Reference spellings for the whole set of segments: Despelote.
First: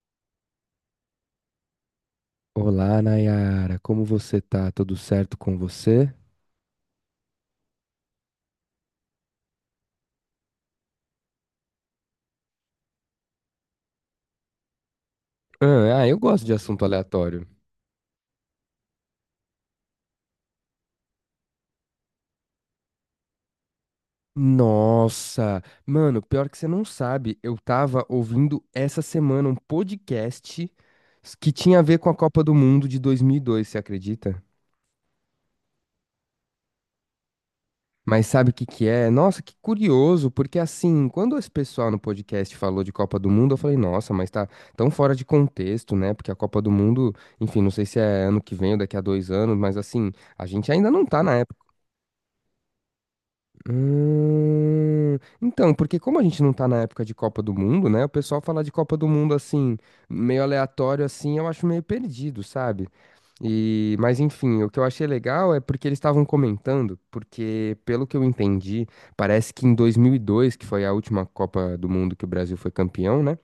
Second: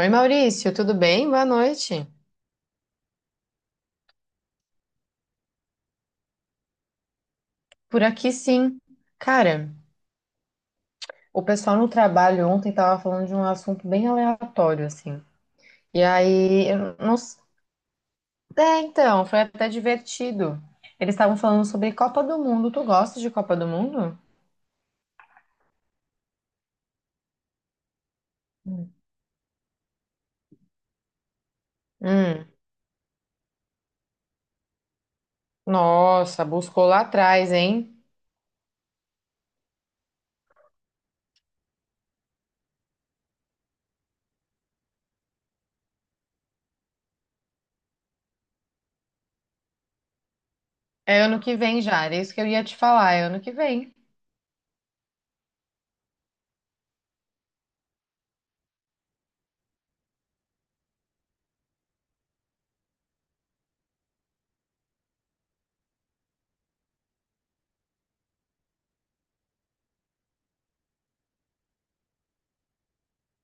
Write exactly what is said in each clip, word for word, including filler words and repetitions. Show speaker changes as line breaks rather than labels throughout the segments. Oi, Maurício, tudo bem? Boa noite.
Olá, Nayara, como você tá? Tudo certo com você?
Por aqui, sim. Cara, o pessoal no trabalho ontem tava falando de um assunto bem aleatório, assim.
Ah,
E
ah, eu gosto de
aí,
assunto
eu não... s-
aleatório.
É, então, foi até divertido. Eles estavam falando sobre Copa do Mundo. Tu gosta de Copa do Mundo?
Nossa, mano, pior que você não sabe, eu tava ouvindo
Hum.
essa semana um podcast que tinha a ver com a Copa
Hum.
do Mundo de dois mil e dois, você acredita?
Nossa, buscou lá atrás, hein?
Mas sabe o que que é? Nossa, que curioso, porque assim, quando esse pessoal no podcast falou de Copa do Mundo, eu falei, nossa, mas tá tão fora de contexto, né? Porque a Copa do Mundo, enfim, não sei se é ano que vem ou daqui a dois anos, mas assim, a gente ainda não
É
tá na.
ano que vem já, era isso que eu ia te falar, é ano que vem.
Hum, então, porque como a gente não tá na época de Copa do Mundo, né? O pessoal falar de Copa do Mundo assim, meio aleatório assim, eu acho meio perdido, sabe? E, mas enfim, o que eu achei legal é porque eles estavam comentando, porque pelo que eu entendi, parece que em dois mil e dois, que foi a última Copa do Mundo que o Brasil foi campeão, né?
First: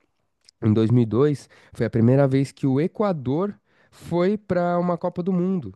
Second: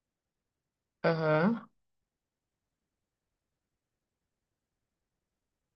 Em dois mil e dois,
Aham.
foi a primeira vez que o Equador foi para uma Copa do Mundo.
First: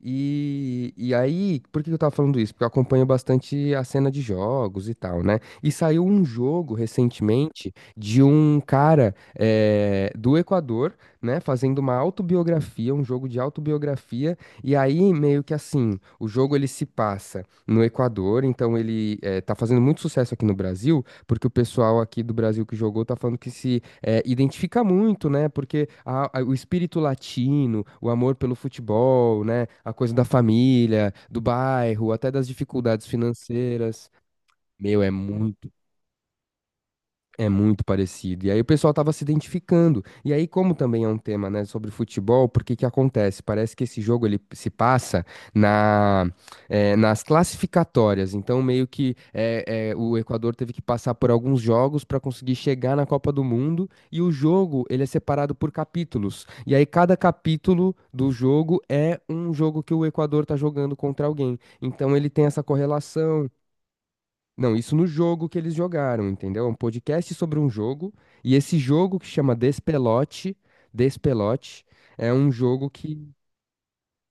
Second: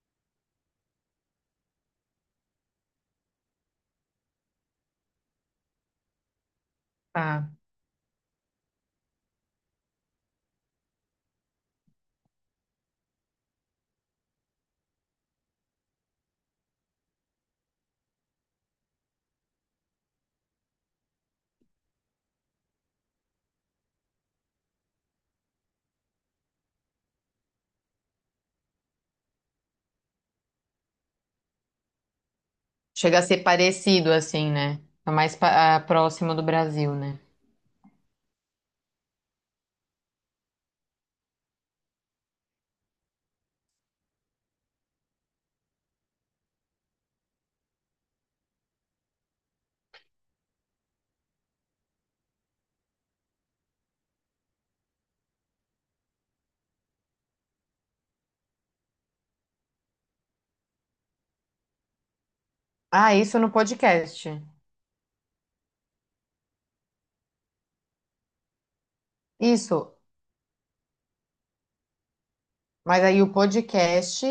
E, e aí, por que que eu tava falando isso? Porque eu acompanho bastante a cena de jogos e tal, né? E saiu um jogo
Tá.
recentemente de um cara eh, do Equador, né, fazendo uma autobiografia, um jogo de autobiografia. E aí, meio que assim, o jogo ele se passa no Equador, então ele eh, tá fazendo muito sucesso aqui no Brasil, porque o pessoal aqui do Brasil que jogou tá falando que se é, identifica muito, né? Porque a- a- o espírito latino, o amor pelo futebol, né? A coisa da família, do bairro, até das dificuldades
Chega a ser
financeiras.
parecido, assim, né?
Meu, é
Tá mais
muito
pa- ah, próximo do Brasil, né?
é muito parecido. E aí o pessoal estava se identificando. E aí, como também é um tema, né, sobre futebol, porque que acontece? Parece que esse jogo ele se passa na, eh, nas classificatórias. Então, meio que eh, eh, o Equador teve que passar por alguns jogos para conseguir chegar na Copa do Mundo. E o jogo ele é separado por capítulos. E aí, cada capítulo do jogo é um jogo que o Equador está jogando contra alguém. Então, ele tem essa
Ah, isso
correlação.
no podcast.
Não, isso no jogo que eles jogaram, entendeu? É um podcast sobre um jogo, e esse jogo que chama
Isso.
Despelote, Despelote, é um jogo
Mas aí
que.
o podcast,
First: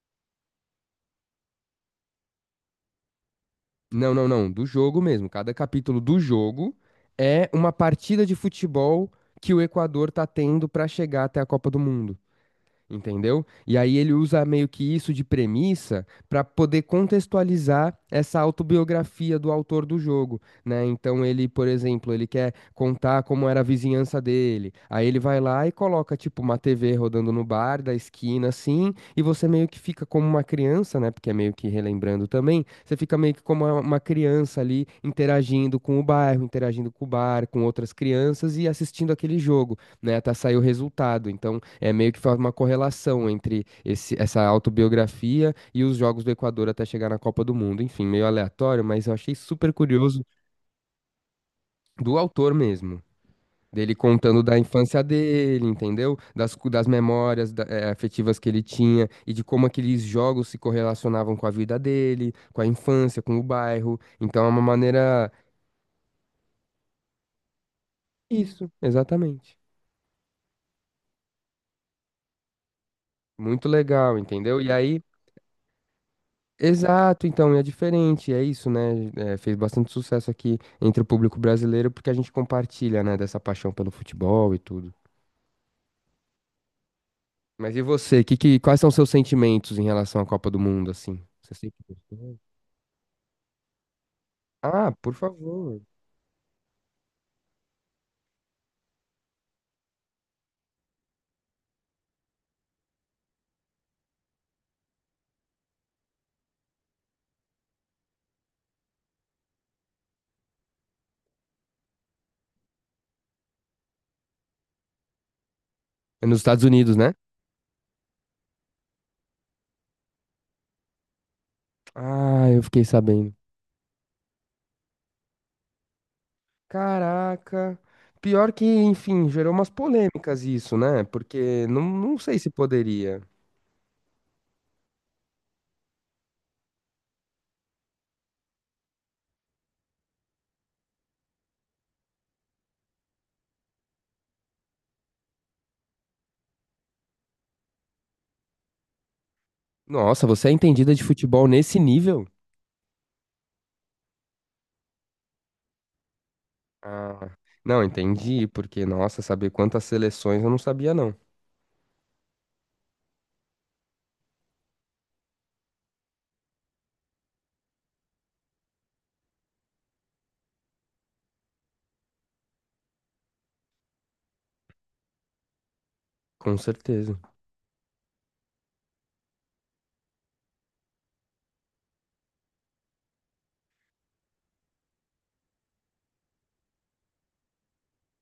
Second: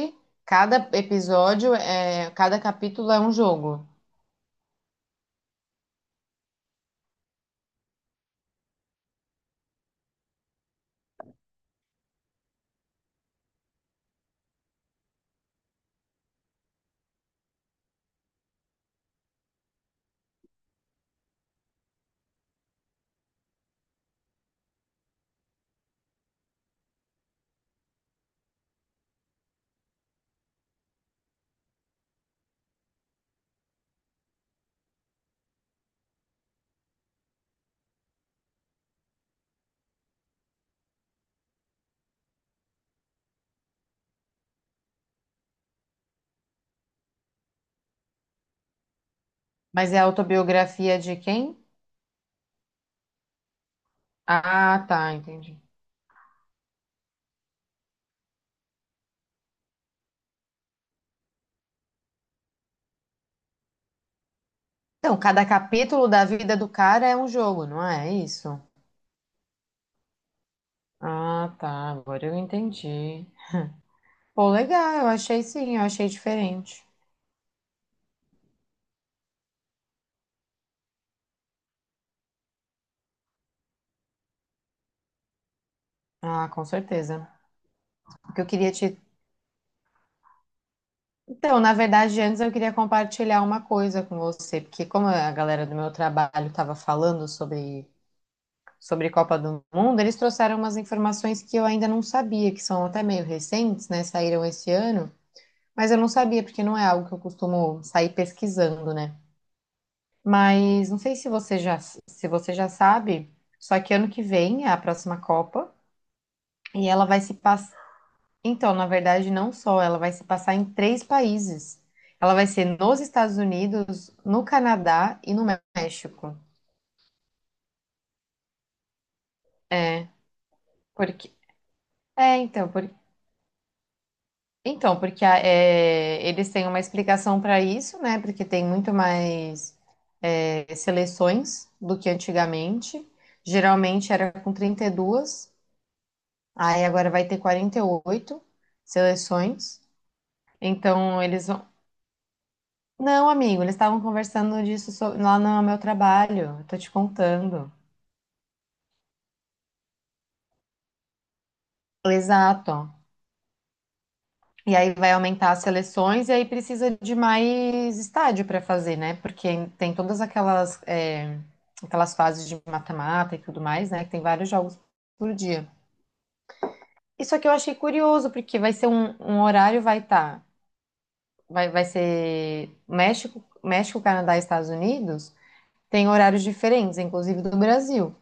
cada episódio, é, cada capítulo é um jogo.
Não, não, não, do jogo mesmo. Cada capítulo do jogo é uma partida de futebol que o Equador tá tendo pra chegar até a Copa do Mundo. Entendeu? E aí ele usa meio que isso de premissa para poder contextualizar essa autobiografia do autor do jogo, né? Então ele, por exemplo, ele quer contar como era a vizinhança dele. Aí ele vai lá e coloca tipo uma T V rodando no bar da esquina assim, e você meio que fica como uma criança, né? Porque é meio que relembrando também, você fica meio que como uma uma criança ali interagindo com o bairro, interagindo com o bar, com outras crianças e assistindo aquele jogo, né? Até sair o resultado. Então é meio que faz uma correlação entre esse- essa autobiografia e os jogos do Equador até chegar na Copa do Mundo. Enfim, meio aleatório, mas eu achei super
Mas é a
curioso
autobiografia de quem?
do autor mesmo. Dele contando da
Ah,
infância
tá, entendi.
dele, entendeu? Das, cu- das memórias da- eh, afetivas que ele tinha e de como aqueles jogos se correlacionavam com a vida dele, com a infância, com o bairro. Então é uma
Então,
maneira.
cada capítulo da vida do cara é um jogo, não é isso?
Isso, exatamente.
Ah, tá, agora eu entendi.
Muito legal,
Pô,
entendeu? E
legal,
aí.
eu achei sim, eu achei diferente.
Exato, então, e é diferente, é isso, né? É, fez bastante sucesso aqui entre o público brasileiro porque a gente compartilha, né, dessa paixão pelo futebol e tudo.
Ah, com certeza.
Mas e você? Que,
Porque eu
que,
queria
quais são
te.
seus sentimentos em relação à Copa do Mundo, assim? Você
Então, na
sempre
verdade,
gostou?
antes eu queria compartilhar uma coisa com você, porque
Ah,
como
por
a galera do
favor.
meu trabalho estava falando sobre sobre Copa do Mundo, eles trouxeram umas informações que eu ainda não sabia, que são até meio recentes, né? Saíram esse ano, mas eu não sabia, porque não é algo que eu costumo sair pesquisando, né? Mas não sei se você já, se você já sabe, só que ano que vem é a próxima Copa
É nos Estados
e
Unidos,
ela
né?
vai se passar. Então, na verdade, não só, ela vai se passar em três países. Ela vai
Ah, eu
ser
fiquei
nos
sabendo.
Estados Unidos, no Canadá e no México.
Caraca. Pior que, enfim, gerou umas
É,
polêmicas isso, né?
porque.
Porque não, não
É,
sei se
então, por-
poderia.
Então, porque a- é, eles têm uma explicação para isso, né? Porque tem muito mais é, seleções do que antigamente. Geralmente era com trinta e duas, aí agora vai ter quarenta e oito seleções.
Nossa, você é entendida de
Então,
futebol
eles vão.
nesse nível?
Não, amigo, eles estavam conversando disso so- lá no meu trabalho, eu tô te
Ah,
contando.
não, entendi, porque, nossa, saber quantas seleções eu não sabia, não.
Exato. E aí vai aumentar as seleções e aí precisa de mais estádio para fazer, né? Porque tem todas aquelas, é, aquelas fases de mata-mata e tudo mais, né? Que tem vários jogos por dia.
Com certeza.
Isso aqui eu achei curioso, porque vai ser um, um horário, vai estar. vai, vai ser México, México, Canadá e Estados Unidos, tem horários diferentes, inclusive do Brasil.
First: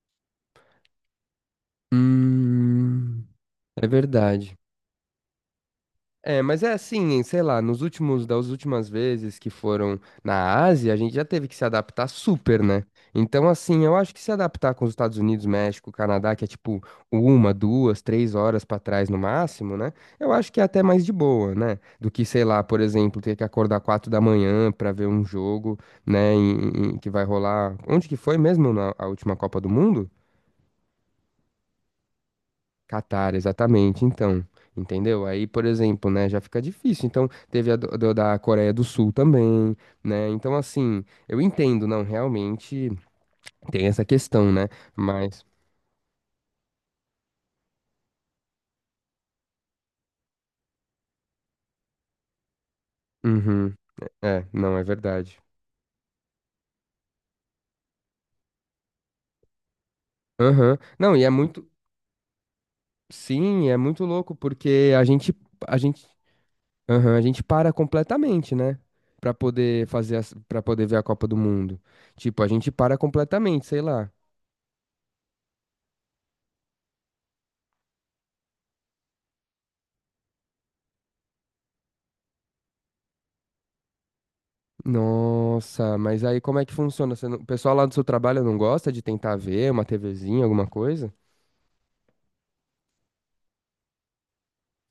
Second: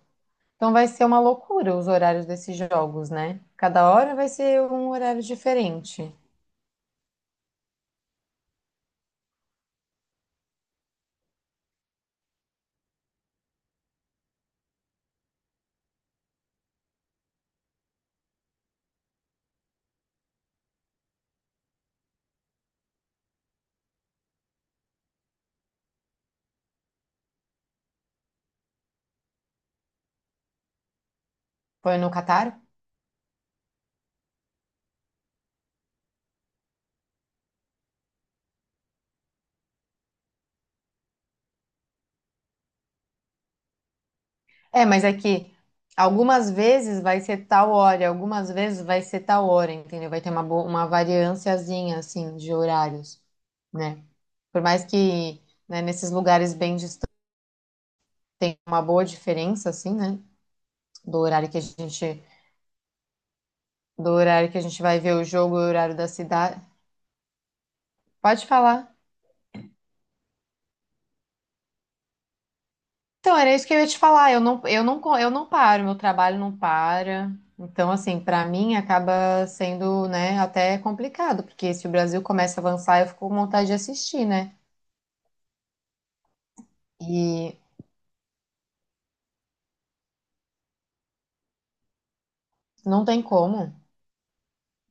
Então vai ser uma loucura os horários desses jogos,
Hum,
né?
é
Cada hora vai
verdade.
ser um horário diferente.
É, mas é assim, sei lá, nos últimos, das últimas vezes que foram na Ásia, a gente já teve que se adaptar super, né? Então, assim, eu acho que se adaptar com os Estados Unidos, México, Canadá, que é tipo uma, duas, três horas pra trás no máximo, né? Eu acho que é até mais de boa, né? Do que, sei lá, por exemplo, ter que acordar quatro da manhã pra ver um jogo, né? em- em- que vai rolar. Onde que foi mesmo na a última Copa do Mundo?
Foi no Catar?
Catar, exatamente. Então, entendeu? Aí, por exemplo, né, já fica difícil. Então, teve a do- do- da Coreia do Sul também, né? Então, assim, eu entendo, não, realmente tem essa questão, né?
É, mas é
Mas,
que algumas vezes vai ser tal hora, algumas vezes vai ser tal hora, entendeu? Vai ter uma, bo- uma variânciazinha, assim, de horários,
uhum,
né?
é,
Por
não, é
mais
verdade.
que, né, nesses lugares bem distantes tem uma boa diferença, assim, né?
Aham. Não,
Do
e é
horário que a
muito,
gente,
sim, é muito
do
louco
horário que a gente
porque
vai
a
ver o
gente,
jogo e o
a
horário
gente,
da cidade.
aham, a gente para
Pode
completamente, né?
falar.
Pra poder fazer, Para poder ver a Copa do Mundo. Tipo, a gente para
Então, era isso
completamente,
que eu
sei
ia te
lá.
falar. Eu não, eu não, co- eu não paro, meu trabalho não para. Então, assim, para mim acaba sendo, né, até complicado, porque se o Brasil começa a avançar, eu fico com vontade de assistir, né?
Nossa, mas aí como é que funciona? Você não- O
E
pessoal lá do seu trabalho não gosta de tentar ver uma TVzinha, alguma coisa?
não tem como,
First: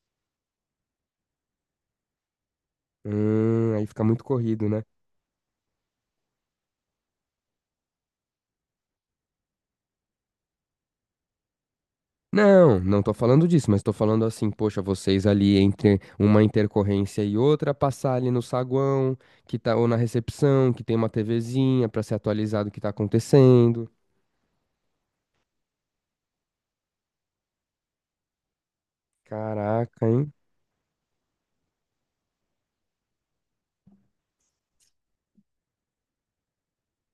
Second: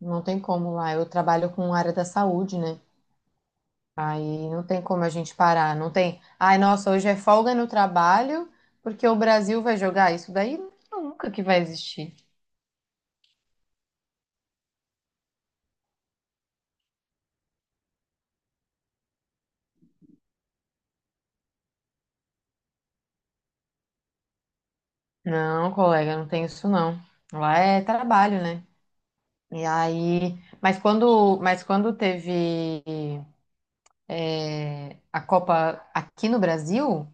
não tem como lá. Eu trabalho com área da saúde, né?
Hum, aí fica muito
Aí não
corrido, né?
tem como a gente parar, não tem. Ai, nossa, hoje é folga no trabalho, porque o Brasil vai jogar isso daí nunca que vai existir.
Não, não tô falando disso, mas tô falando assim, poxa, vocês ali entre uma intercorrência e outra, passar ali no saguão, que tá, ou na recepção, que tem uma TVzinha pra se atualizar do que tá acontecendo.
Não, colega, não tem isso não. Lá é trabalho, né? E
Caraca, hein?
aí, mas quando, mas quando teve é, a Copa aqui no Brasil,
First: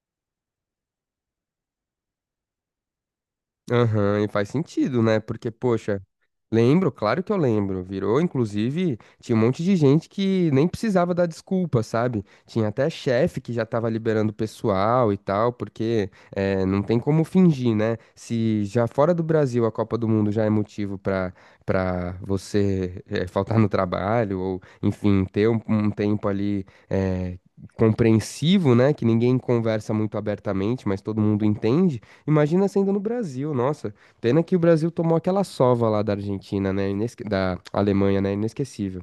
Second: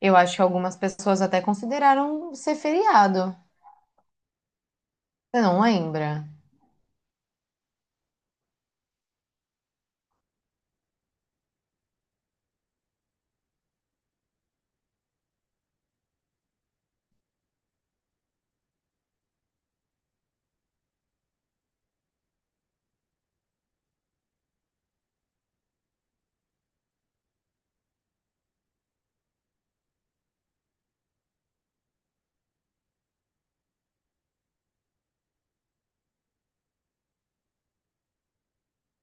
eu acho que algumas pessoas até consideraram ser feriado.
Aham, e faz sentido, né?
Você
Porque,
não
poxa.
lembra?
Lembro, claro que eu lembro. Virou, inclusive, tinha um monte de gente que nem precisava dar desculpa, sabe? Tinha até chefe que já tava liberando o pessoal e tal, porque eh, não tem como fingir, né? Se já fora do Brasil a Copa do Mundo já é motivo pra para você eh, faltar no trabalho, ou, enfim, ter um, um tempo ali. Eh, compreensivo, né, que ninguém conversa muito abertamente, mas todo mundo entende. Imagina sendo no Brasil, nossa. Pena que o Brasil tomou aquela sova lá da Argentina, né? Inesque- Da Alemanha, né? Inesquecível.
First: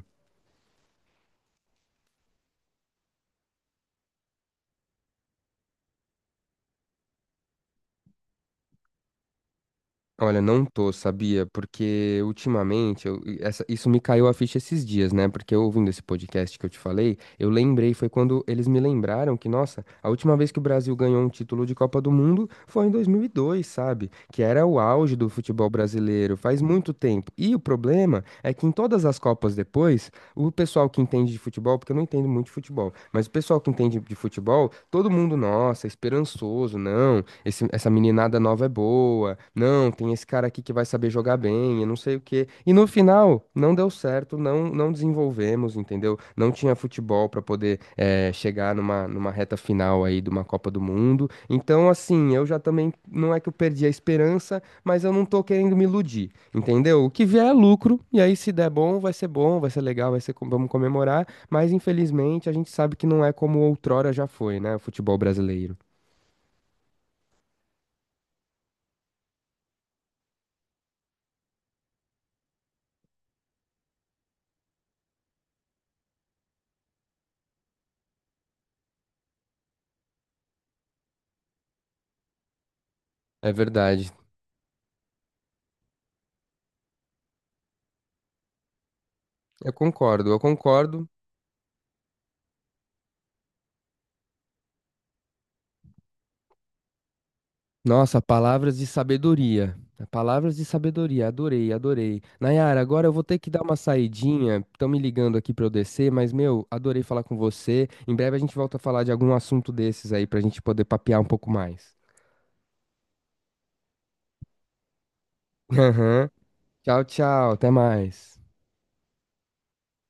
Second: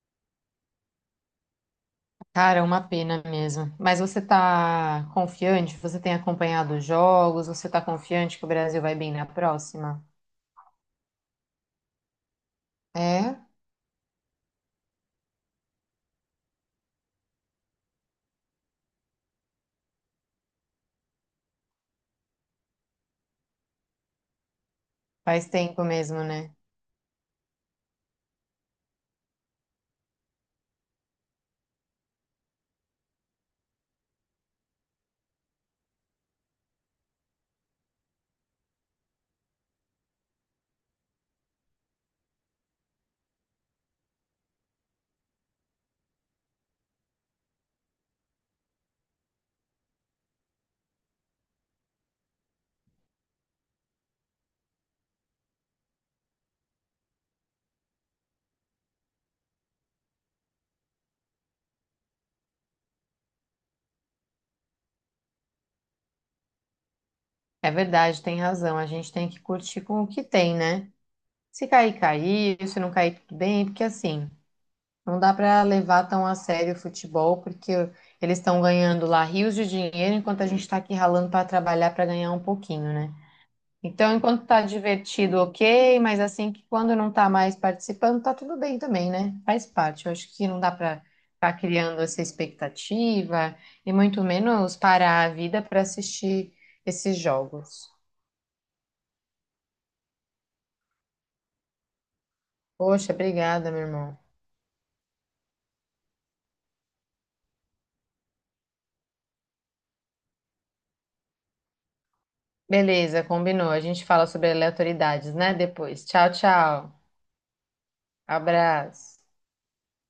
Cara, é uma pena mesmo. Mas você tá confiante? Você tem acompanhado os jogos? Você tá confiante que o Brasil vai bem na próxima?
Olha, não tô, sabia? Porque ultimamente, eu-
É,
essa- isso me caiu a ficha esses dias, né? Porque eu ouvindo esse podcast que eu te falei, eu lembrei, foi quando eles me lembraram que, nossa, a última vez que o Brasil ganhou um título de Copa do Mundo foi em dois mil e dois, sabe? Que era o auge do
faz
futebol
tempo mesmo,
brasileiro,
né?
faz muito tempo. E o problema é que em todas as Copas depois, o pessoal que entende de futebol, porque eu não entendo muito de futebol, mas o pessoal que entende de futebol, todo mundo, nossa, esperançoso, não esse- essa meninada nova é boa. Não, tem esse cara aqui que vai saber jogar bem, e não sei o quê. E no final, não deu certo, não, não desenvolvemos, entendeu? Não tinha futebol para poder eh, chegar numa, numa reta final aí de uma Copa do Mundo. Então, assim, eu já também, não é que eu perdi a esperança, mas eu não tô querendo me iludir, entendeu? O que vier é lucro, e aí se der bom, vai ser bom, vai ser legal, vai ser, com- vamos comemorar, mas infelizmente a gente sabe que não é como outrora já foi, né, o futebol brasileiro.
É verdade, tem razão. A gente tem que curtir com o que tem, né? Se cair, cair. Se não cair, tudo bem. Porque assim, não dá para levar tão a sério o futebol, porque eles estão ganhando lá rios de dinheiro, enquanto a gente está aqui ralando para trabalhar para ganhar um pouquinho, né?
É verdade.
Então, enquanto tá divertido, ok, mas assim que quando não tá mais participando, tá tudo bem também, né? Faz
Eu
parte. Eu
concordo,
acho
eu
que não dá para
concordo.
ficar criando essa expectativa e muito menos parar a vida para assistir esses jogos.
Nossa, palavras de sabedoria. Palavras de sabedoria, adorei, adorei. Nayara, agora eu
Poxa,
vou ter que dar
obrigada,
uma
meu irmão.
saidinha. Estão me ligando aqui pra eu descer, mas meu, adorei falar com você. Em breve a gente volta a falar de algum assunto desses aí pra gente poder papear um pouco mais.
Beleza, combinou. A gente fala sobre aleatoriedades, né? Depois.
Aham.
Tchau, tchau.
Tchau, tchau, até mais.
Abraço.